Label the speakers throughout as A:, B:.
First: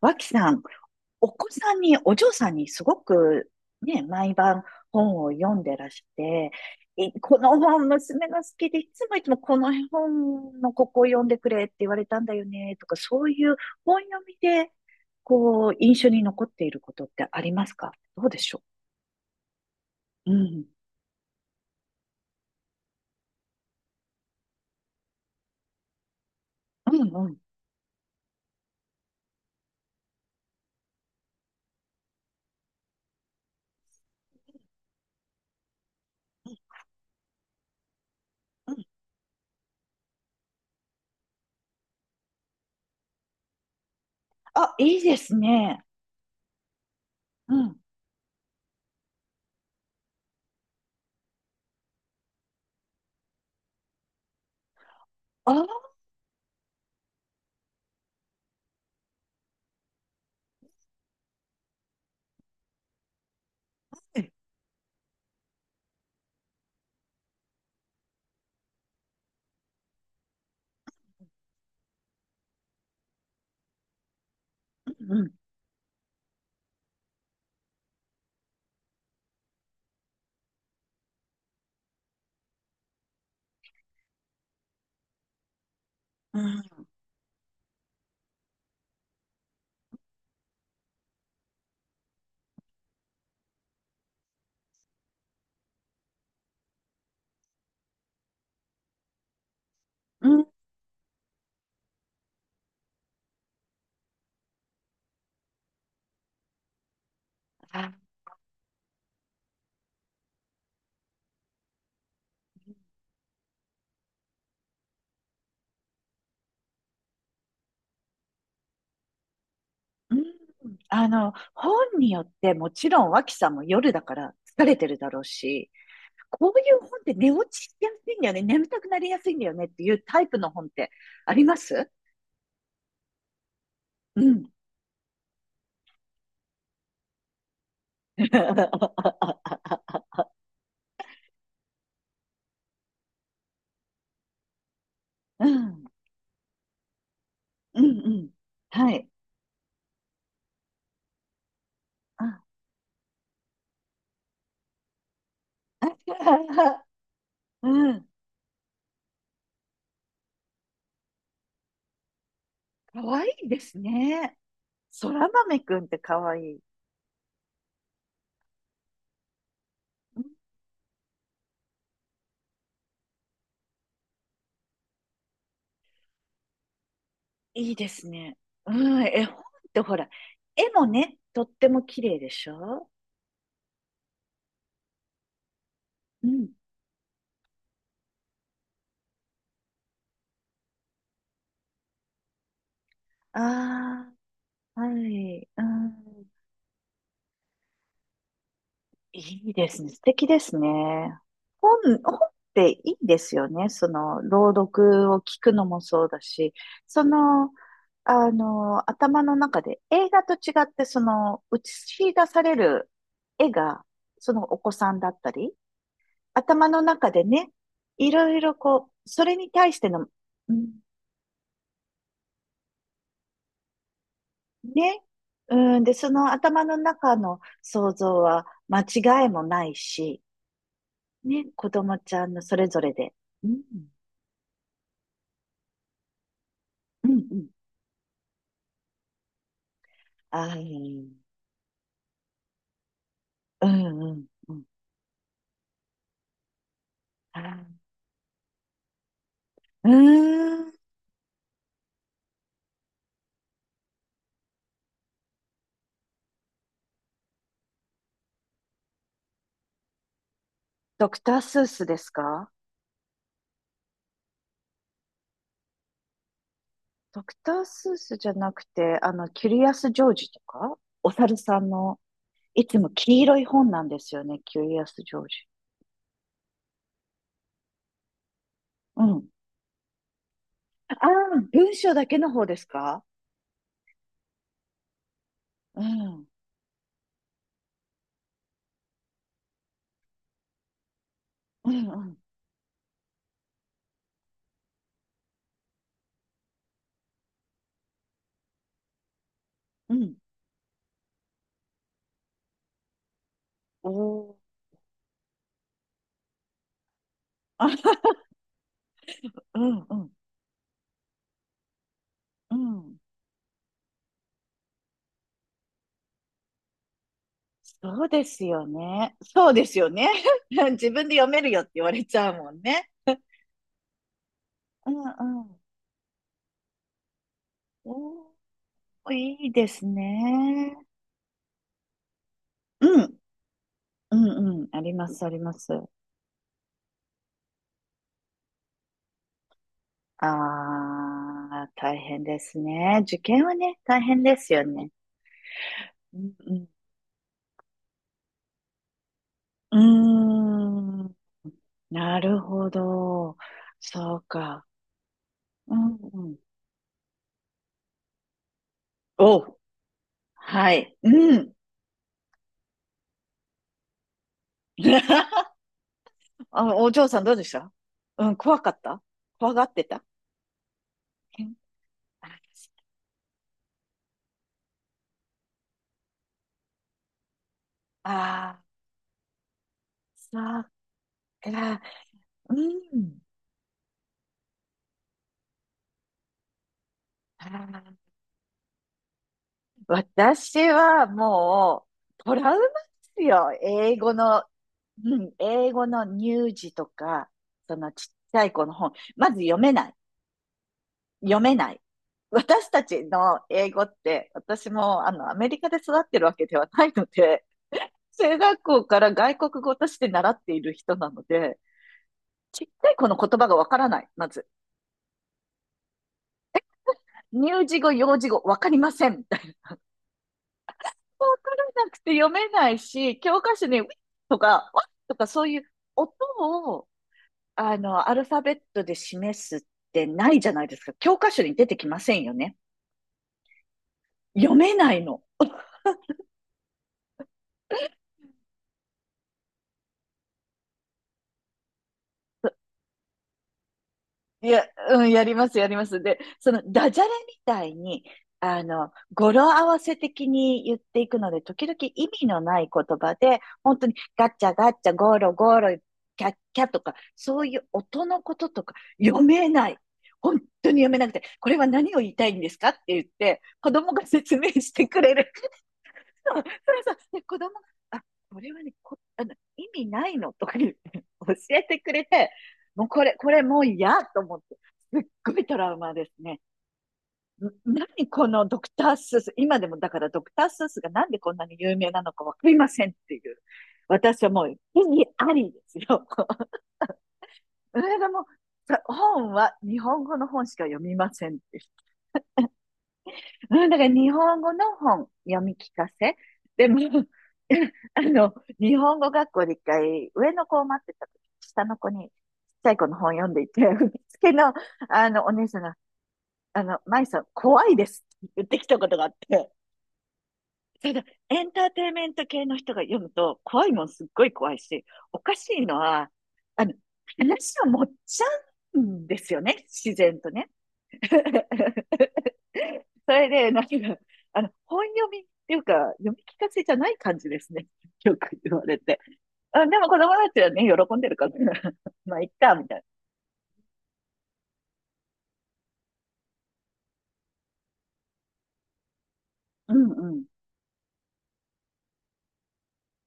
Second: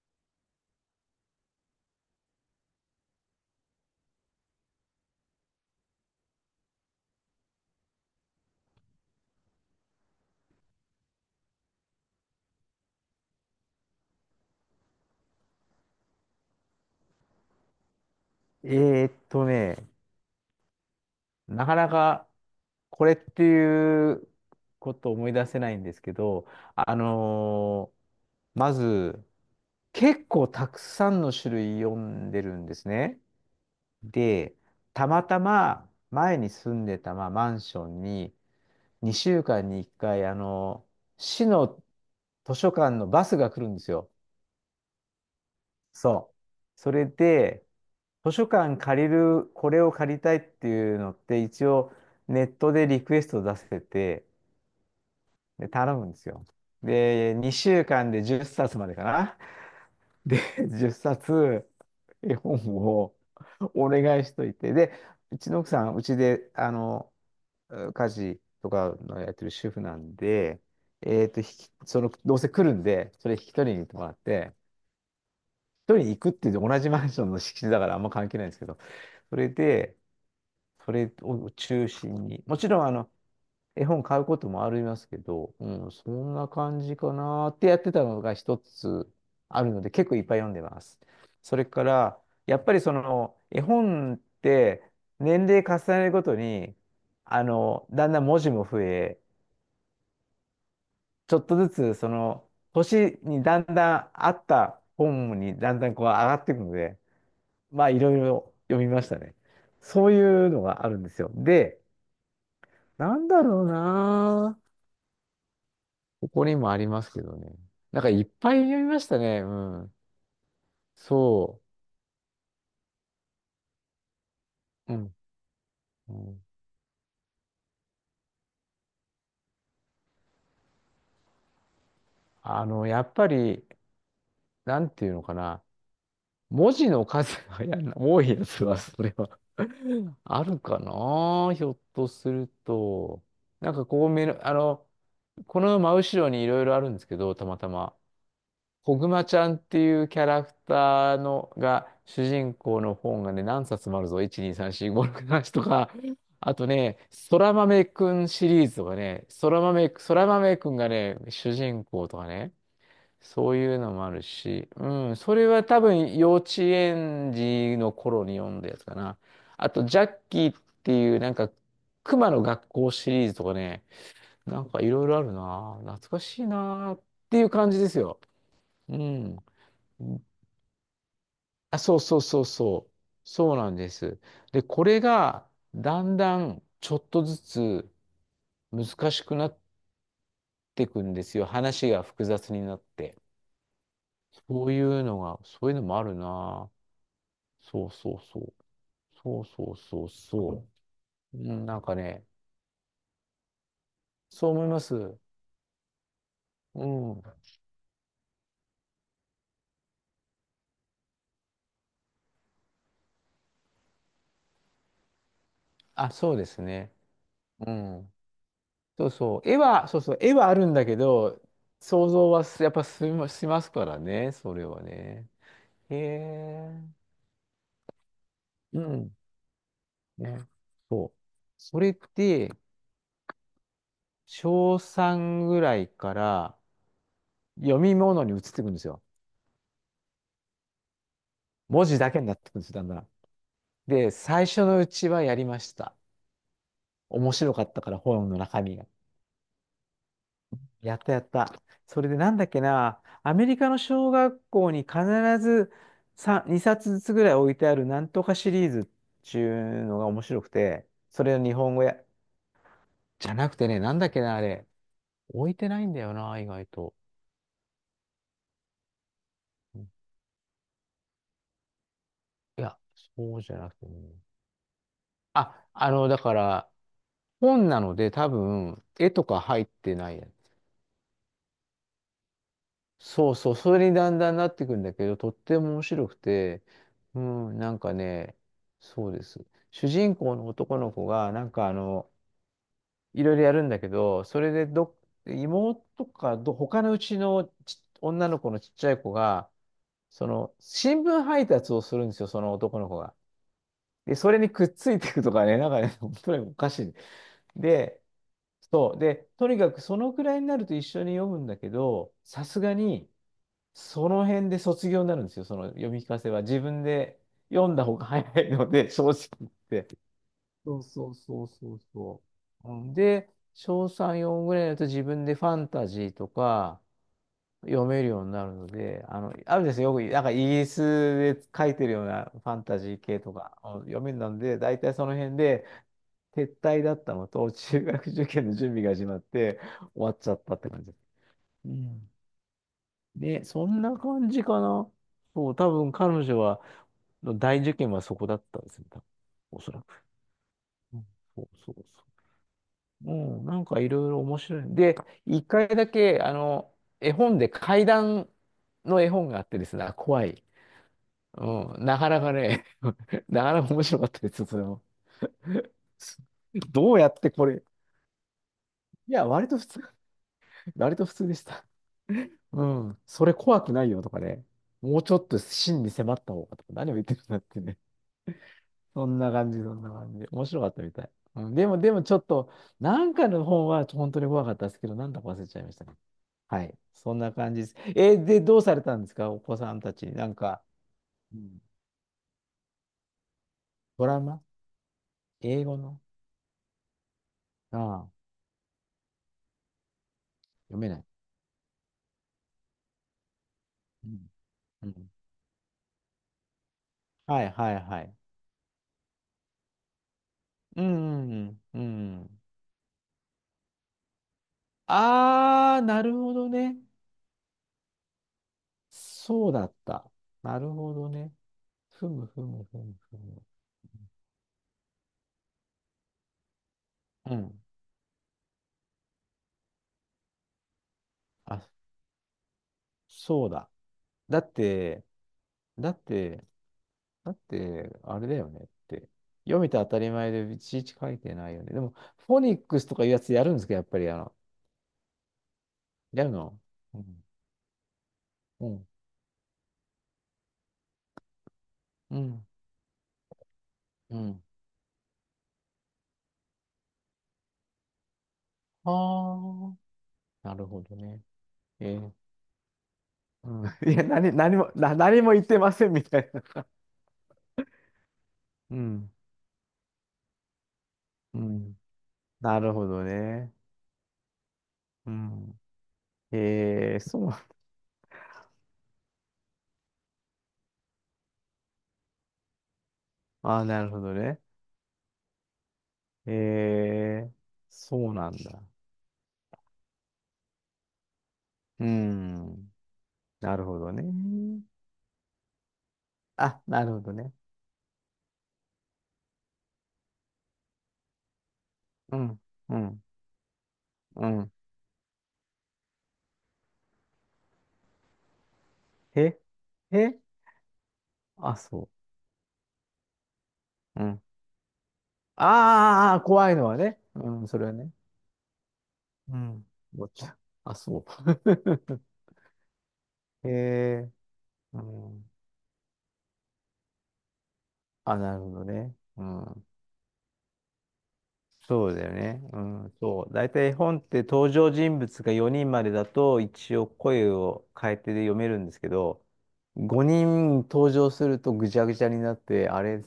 A: 脇さん、お子さんに、お嬢さんにすごくね、毎晩本を読んでらして、この本娘が好きで、いつもこの本のここを読んでくれって言われたんだよね、とか、そういう本読みで、こう、印象に残っていることってありますか、どうでしょ
B: えーっとね、
A: う。うん。
B: なかなかこれっていうことを思い出せないんですけど、
A: う
B: あ
A: んうん。
B: のーまず、結構たくさんの種類読んでるんですね。で、たまたま前に住んでた、まあ、マンションに
A: うん。
B: 2週間に1回、市の図書館のバスが来るんですよ。
A: あ、いいですね。
B: そう。それ
A: う
B: で、
A: ん。
B: 図書館借りる、これを借りたいっていうのって、一応ネットでリクエスト出せて、
A: あ、は
B: で、頼むんですよ。で、2週間で10冊までかな。で、10冊絵本をお願い
A: い。
B: しといて、で、うちの奥さん、うちで、家事とかのやってる主婦なんで、えっと、引きその、どうせ来るんで、それ引き取りに行ってもらって、
A: うんうん。
B: 一人で行くっていう同じマンションの敷地だからあんま関係ないんですけど、それで、それを中心に、もちろん絵本買うこともありますけど、うん、そん
A: う
B: な
A: ん。
B: 感じかなってやってたのが一つあるので、結構いっぱい読んでます。それから、やっぱり絵本って年齢重ねるごとに、だんだん文字も増え、
A: うん。
B: ちょっとずつ年にだんだんあった本にだんだんこう上がっていくので、まあ、いろいろ読みましたね。そういうのがあるんですよ。で、なんだろうなぁ。ここにもありますけどね。なんかいっぱい読みましたね。うん。
A: うん、
B: そ
A: 本によってもちろん脇さんも夜だから疲れて
B: う。う
A: るだ
B: ん。
A: ろうし、
B: うん
A: こういう本って寝落ちしやすいんだよね、眠たくなりやすいんだよねっていうタイプの本ってあります？
B: あの、やっぱり、
A: うん。
B: なんていうのかな。文字の数が多いやつは、それは あるかな。ひょっとすると。なんかこう目の、あの、
A: う
B: この
A: ん。
B: 真後ろにいろいろあるんですけど、たまた
A: うん。
B: ま。
A: うん。は
B: こ
A: い。
B: ぐまちゃんっていうキャラクターのが主人公の本がね、何冊もあるぞ。1、2、3、4、5、6、7と
A: う
B: か。
A: ん。
B: あと ね、そら
A: う
B: 豆
A: ん。
B: くんシリーズとかね、そら豆くんがね、主人公とかね、
A: かわいい
B: そう
A: で
B: い
A: す
B: うのもある
A: ね。
B: し、う
A: そ
B: ん、
A: ら
B: それ
A: 豆
B: は
A: く
B: 多
A: んって
B: 分
A: か
B: 幼
A: わいい。
B: 稚園児の頃に読んだやつかな。あと、ジャッ
A: うん。
B: キーっていう熊の学校シリーズとかね、なんかいろいろあるな。懐かしいなっていう感
A: いい
B: じ
A: で
B: です
A: す
B: よ。
A: ね。う
B: う
A: ん。絵本
B: ん。
A: ってほら、絵もね、とって
B: あ、
A: も
B: そう
A: 綺
B: そ
A: 麗
B: う
A: で
B: そう
A: し
B: そ
A: ょ
B: う。そうなんです。で、これがだん
A: う
B: だ
A: ん。
B: んちょっとずつ難しくなっていくんですよ。話が複雑になって。
A: あ
B: そう
A: あ。
B: い
A: は
B: うのが、
A: い。
B: そ
A: う
B: ういうのもある
A: ん。
B: な。そうそうそう。そう
A: いいで
B: そう
A: すね。素
B: そう
A: 敵ですね。
B: そう。うん、な
A: 本、
B: んか
A: 本
B: ね、
A: っていいですよね。その、
B: そ
A: 朗
B: う思いま
A: 読
B: す。
A: を聞くのもそうだし、
B: う
A: そ
B: ん。
A: の、頭の中で映画と違って、その、映し出される絵が、そのお子さんだったり、
B: あ、そうです
A: 頭の
B: ね。
A: 中でね、
B: う
A: い
B: ん。
A: ろいろこ
B: そ
A: う、
B: う
A: それ
B: そう。
A: に対して
B: そう
A: の、
B: そう。絵は
A: う
B: あるん
A: ん。
B: だけど、想像はすやっぱしましますからね。それは
A: ね、
B: ね。
A: うん、で、
B: へ
A: その頭の
B: え。
A: 中の想像は間
B: うん。
A: 違いもないし、
B: ね。そう。
A: ね、子
B: それっ
A: 供ちゃんの
B: て、
A: それぞれで。うん、
B: 小3ぐらいから
A: うん、うん。
B: 読み物に移っていくんですよ。
A: ああ、うん、
B: 文字だけになっていくんですよ、だんだん。
A: う
B: で、
A: ん、
B: 最
A: う
B: 初
A: ん。
B: のうちはやりました。面白かった
A: あ
B: から、本の中身が。
A: ーうーん。
B: やったやった。それでなんだっけな、アメリカの小学校に必ず2冊ずつぐらい置いてあるなんとかシリーズっていうのが面白くて、
A: ドク
B: そ
A: タ
B: れ
A: ー
B: の日
A: スー
B: 本語
A: スで
B: や、
A: すか？
B: じゃなくてね、なんだっけな、あれ。置いてないんだよな、意外と。
A: ドクタースースじゃなくて、あの、キュリアス・ジョージとか、お猿さんの、
B: い
A: い
B: や、
A: つも黄
B: そ
A: 色
B: う
A: い
B: じゃな
A: 本
B: く
A: な
B: て
A: んです
B: も。
A: よね、キュリアス・ジョージ。
B: あ、だから、本なので多分、
A: う
B: 絵と
A: ん。
B: か入ってないやつ。
A: ああ、文章だけの方ですか？
B: そうそう、それにだんだんなってくんだけど、とっても
A: う
B: 面白く
A: ん、
B: て、うん、なんかね、そうです。主人公の男の子が、
A: うん、うん、
B: いろいろやるんだけど、それでど、妹かど、他のうちの女の子のちっちゃい子が、
A: うん。
B: その、新聞配達をするんですよ、その男の子が。
A: お
B: で、そ
A: ー、
B: れにくっついていくとかね、なんかね、本当におかしい。
A: あ、
B: で、そう。で、と
A: う
B: にかく
A: ん、う
B: そ
A: ん、
B: のくらいになると一緒に読むんだけど、さ
A: う
B: すが
A: ん。
B: に、その辺で卒業になるんですよ、その読み聞かせは。自分で読んだ方
A: そ
B: が
A: うで
B: 早
A: す
B: い
A: よ
B: ので、正
A: ね。
B: 直言
A: そ
B: っ
A: うですよ
B: て。
A: ね。
B: そう
A: 自分
B: そう
A: で読め
B: そう
A: るよって
B: そう
A: 言われち
B: そ
A: ゃうもん
B: う。う
A: ね。
B: ん。で、小3、4ぐらいになると
A: うん
B: 自分で
A: う
B: ファ
A: ん。
B: ンタジーとか、読める
A: お
B: ようになるので、
A: ー、いい
B: ある
A: で
B: です
A: す
B: よ、よく、なんかイギリ
A: ね。
B: スで書いてるようなファンタジ
A: う
B: ー
A: ん。
B: 系とか、読め
A: う
B: るので、
A: んうん。
B: 大
A: あり
B: 体そ
A: ま
B: の
A: す、あ
B: 辺
A: りま
B: で
A: す。あ
B: 撤退だったのと、中学受験の準備が始まって、終わっちゃったって感じです。
A: あ、
B: う
A: 大
B: ん。
A: 変ですね。受
B: で、
A: 験は
B: そ
A: ね、
B: んな
A: 大変
B: 感
A: で
B: じ
A: す
B: か
A: よね。
B: な。そう、多分彼
A: う
B: 女は、
A: ん
B: 大受験はそこだったんですよ、多分おそ
A: う
B: らく。う
A: ん。う
B: ん、
A: ーん。
B: そうそうそ
A: なるほ
B: う。う
A: ど。
B: ん、なんかいろい
A: そ
B: ろ
A: う
B: 面白
A: か。
B: い。で、一回
A: う
B: だ
A: ん
B: け、
A: うん。
B: 絵本で怪談の絵本があっ
A: お、
B: てですね、怖い。
A: はい。うん。
B: うん、なかなかね、なかなか面白かったですよ、それも。
A: あ、お
B: どう
A: 嬢
B: やっ
A: さん
B: て
A: どうで
B: こ
A: し
B: れ、
A: た？うん、怖かった？
B: いや、
A: 怖がってた？
B: 割と普通でし
A: え、
B: た。う
A: 私。
B: ん、それ怖くないよとかね、もうちょっと真に迫った方がとか、何を言ってるんだってね。
A: ああ、
B: そんな感じ、そんな感じ。
A: そう
B: 面白か
A: か。
B: ったみたい。うん、でも、ちょっと、
A: う
B: なん
A: ん。
B: かの本は本当に怖かったですけど、なんだか忘れちゃいましたね。はい。そんな
A: あ
B: 感じです。
A: ー、
B: で、どうされたんですか、お子さんたち。なん
A: 私
B: か、
A: は
B: うん、
A: もう、トラウマですよ。英
B: ド
A: 語
B: ラマ
A: の、うん、
B: 英
A: 英
B: 語
A: 語
B: の
A: の乳児とか、そ
B: あ
A: のちっ
B: あ、
A: ちゃい子の本。まず読めない。
B: 読めない。
A: 読めない。私たちの英語っ
B: う
A: て、
B: ん。
A: 私
B: う
A: も
B: ん。
A: アメリカで育ってるわけではないの
B: は
A: で、
B: いはいはい。
A: 中学校から外国語として習っている
B: う
A: 人なの
B: んう
A: で、
B: んうん。うん。
A: ちっちゃい子の言葉がわからない、まず。
B: なるほどね。
A: 乳児語、幼児語、わかりません、みたい
B: そうだ
A: な。
B: った。なるほど
A: わ
B: ね。
A: からなく
B: ふ
A: て
B: む
A: 読
B: ふ
A: め
B: む
A: ない
B: ふむふ
A: し、教
B: む。
A: 科書に、ウィッとか、ワッとか、そういう音を、
B: うん。
A: あの、アルファベットで示すってないじゃないですか。教科書に
B: あ、
A: 出てきませんよね。
B: そうだ。だっ
A: 読めない
B: て、
A: の。
B: だって、だって、あれだよねって。読めて当たり前でいちいち書いてないよね。でも、フォニックスとかいうやつやるんですか、やっぱり、
A: いや、うん、やります、やります。で、
B: やる
A: そ
B: の。
A: のダ
B: う
A: ジャレ
B: ん。
A: みたいに、あ
B: うん。
A: の、語呂合わせ的に言っていくので、時々意
B: う
A: 味の
B: ん。
A: ない言葉で、本当に
B: う
A: ガッ
B: ん。
A: チャガッチャ、ゴロゴロ、キャッキャとか、そういう音のこととか読め
B: あ
A: ない。本
B: あ、なる
A: 当
B: ほ
A: に読
B: ど
A: めなく
B: ね。
A: て、これは何
B: え
A: を言
B: ー
A: いたいんですかって言って、
B: うん、
A: 子 供
B: いや、
A: が説明してくれ
B: 何
A: る。
B: も言ってませんみたい
A: そう
B: な。
A: そうそう、子供が、あ、これはね、
B: うん、
A: あの、意味ないのとか言って 教
B: う
A: えて
B: ん。
A: くれて、
B: なる
A: も
B: ほ
A: う
B: ど
A: これ、これ
B: ね。
A: もう嫌と思って、すっ
B: う
A: ごいト
B: ん。
A: ラウマですね。
B: えー、そう。
A: ん、何このドクタースース、今でもだからドクタースースがなんでこんなに有名なのかわかりませんっていう。
B: ああ、なるほど
A: 私は
B: ね。
A: もう、意義ありですよ。
B: えー、
A: それが
B: そう
A: もう、
B: なんだ。
A: 本は日本語の本しか読みませんって。
B: うん。なる
A: うん、だ
B: ほ
A: から
B: どね。
A: 日本語の本読み聞かせ。
B: あ、
A: でも、
B: なるほどね。
A: あの、日本語学校で一回、上の子を待ってた時、下の子に、ちっ
B: うん、
A: ちゃい
B: う
A: 子の
B: ん、
A: 本読んでいて、受
B: う
A: 付
B: ん。
A: の、あの、お姉さんが、あの、舞さん、怖いですって言ってきたことがあっ
B: え、
A: て、
B: え、
A: それで、エン
B: あ、
A: ターテ
B: そ
A: インメント系の人が読むと、怖いもん
B: う。
A: すっ
B: うん。
A: ごい怖いし、おかしいのは、
B: ああ、怖い
A: あ
B: の
A: の、
B: はね。うん、そ
A: 話を
B: れは
A: 持っ
B: ね。
A: ちゃうんです
B: う
A: よね、
B: ん。
A: 自
B: も
A: 然
B: ちろ
A: と
B: ん。
A: ね。
B: あ、そう。
A: それ で、なんか、
B: え
A: あの、
B: ー、う
A: 本読みっ
B: ん。
A: ていうか、読み聞かせじゃない感じですね。よ
B: あ、な
A: く
B: るほ
A: 言わ
B: ど
A: れ
B: ね。
A: て。
B: う
A: あ、
B: ん。
A: でも子供たちはね、喜んでるから、
B: そう だよ
A: まあ、いっ
B: ね。
A: か、
B: う
A: みたい
B: ん、そう。大体絵本って登場人物が4人までだと一応声を変えてで読めるんですけど、
A: な。うんう
B: 5
A: ん。
B: 人登場するとぐちゃぐちゃになって、あれ、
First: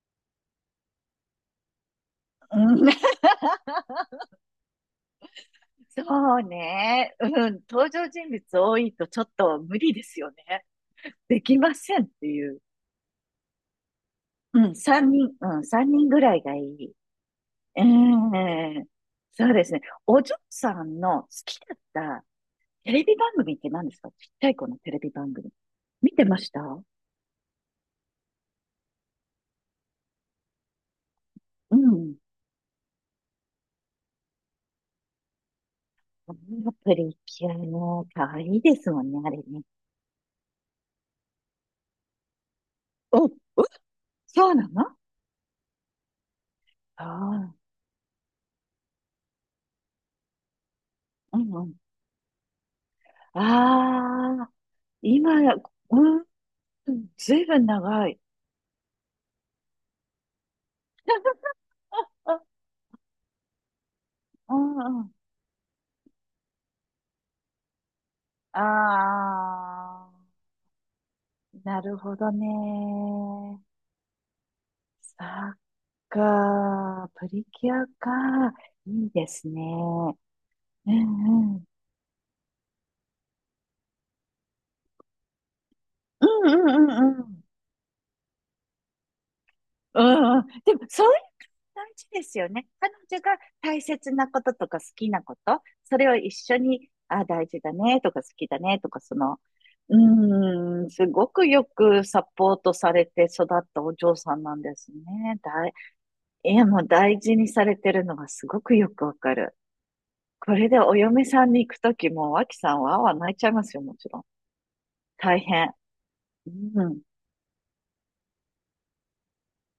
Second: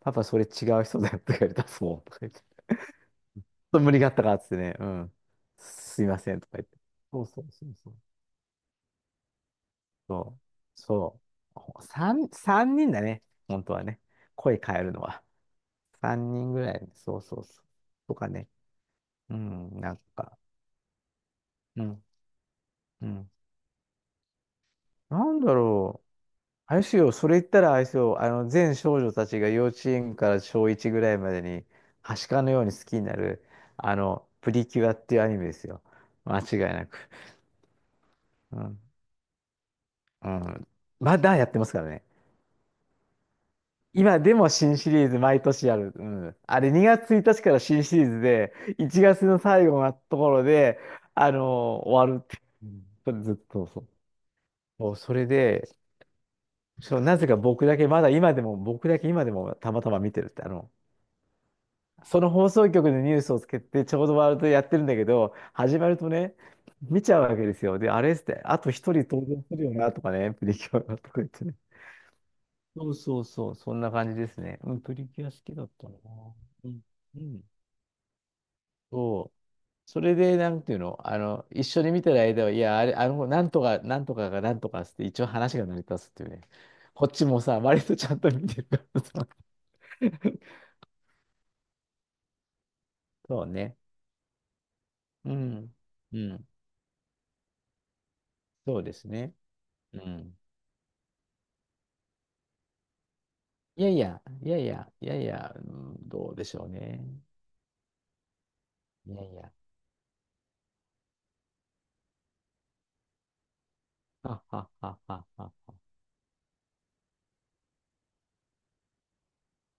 B: パパそれ違う人だよとか言われたすもんとか言って、ち
A: う
B: ょ
A: ん。
B: っと無理があったからっつってね、うん。すいませ
A: そ
B: ん
A: う
B: とか言って。
A: ね。
B: そ
A: う
B: うそう
A: ん。
B: そう
A: 登
B: そう。
A: 場人物多いとちょっと無理ですよ
B: そう。
A: ね。
B: そ
A: できま
B: う。
A: せんって
B: 3、
A: いう。
B: 三人だね。本当はね。声
A: うん。
B: 変えるの
A: 三
B: は。
A: 人、うん。三人ぐ
B: 3
A: らい
B: 人
A: がい
B: ぐらい。
A: い。
B: そうそうそう。
A: え
B: とかね。
A: え。
B: う
A: そうです
B: ん、
A: ね。
B: なん
A: お嬢
B: か。
A: さんの好きだっ
B: うん。
A: たテレ
B: う
A: ビ
B: ん。
A: 番組って何ですか？ちっちゃい子のテレビ
B: な
A: 番
B: ん
A: 組。
B: だろう。
A: 見てました？
B: あれですよ、それ言ったらあれですよ、全少女たちが幼稚園から小1ぐらいまでに、
A: うん。
B: はしかのように好きになる、プリキュアっていうアニメですよ。
A: ア、
B: 間違いな
A: プ
B: く。
A: リキュアも可愛
B: う
A: いで
B: ん。
A: すもんね、あれね。
B: うん。まだやってますからね。
A: お、
B: 今でも
A: そうな
B: 新シ
A: の？
B: リーズ毎年やる。うん。あれ2月1日
A: あ
B: か
A: あ
B: ら新シリーズで、1月の最後のところで、あ
A: ー、うんうん。
B: の終わるって。うん。それずっとそう。
A: ああ、
B: そう、それ
A: 今や、
B: で、
A: うん、
B: そう、なぜ
A: ず
B: か
A: いぶん長い。
B: 僕だけ今でもたまたま見てるって、そ の
A: あ、
B: 放送局でニュースをつけて、ちょうどワールド
A: う
B: やってるんだ
A: んう
B: け
A: ん。
B: ど、始まるとね、見ちゃうわけですよ。で、あれっつって、あ
A: あ
B: と一人登場するよな、と
A: あ、
B: かね、プリキュアがとか言ってね。
A: なるほどね。
B: そうそうそう、そんな感じですね。うん、プリ
A: そ
B: キュア好き
A: っ
B: だったな。うん。
A: か、ー、
B: う
A: プ
B: ん。
A: リキュアか。いいで
B: そう。
A: すね。
B: それで、なんていう
A: う
B: の、
A: んう
B: 一
A: ん。
B: 緒に見てる間は、いや、あれ、なんとか、なんとかがなんとかっつって、一応話が成り立つっていうね。
A: うんうんう
B: こっ
A: んう
B: ち
A: ん。
B: もさ、割とちゃんと見てるからさ。
A: うん うん、でも、そ、大事ですよね。彼女が
B: そうね。
A: 大切なこととか好きな
B: う
A: こと、
B: ん。
A: それを
B: う
A: 一
B: ん。
A: 緒に、あ、大事だねとか好きだね
B: そう
A: と
B: で
A: か、
B: す
A: そ
B: ね。
A: の、
B: うん。
A: うーん、すごくよくサポートされて育った
B: いや
A: お
B: い
A: 嬢
B: や、
A: さん
B: い
A: な
B: や
A: ん
B: い
A: です
B: や、いやい
A: ね。
B: や、う
A: 大、
B: ん。どうで
A: い
B: し
A: や
B: ょう
A: もう
B: ね。
A: 大事にされてるのがすごくよく
B: い
A: わ
B: や
A: か
B: いや、
A: る。これでお嫁さんに行くときも、脇さんはわ、泣いちゃいますよ、もちろん。
B: はははは
A: 大
B: は。
A: 変。うん。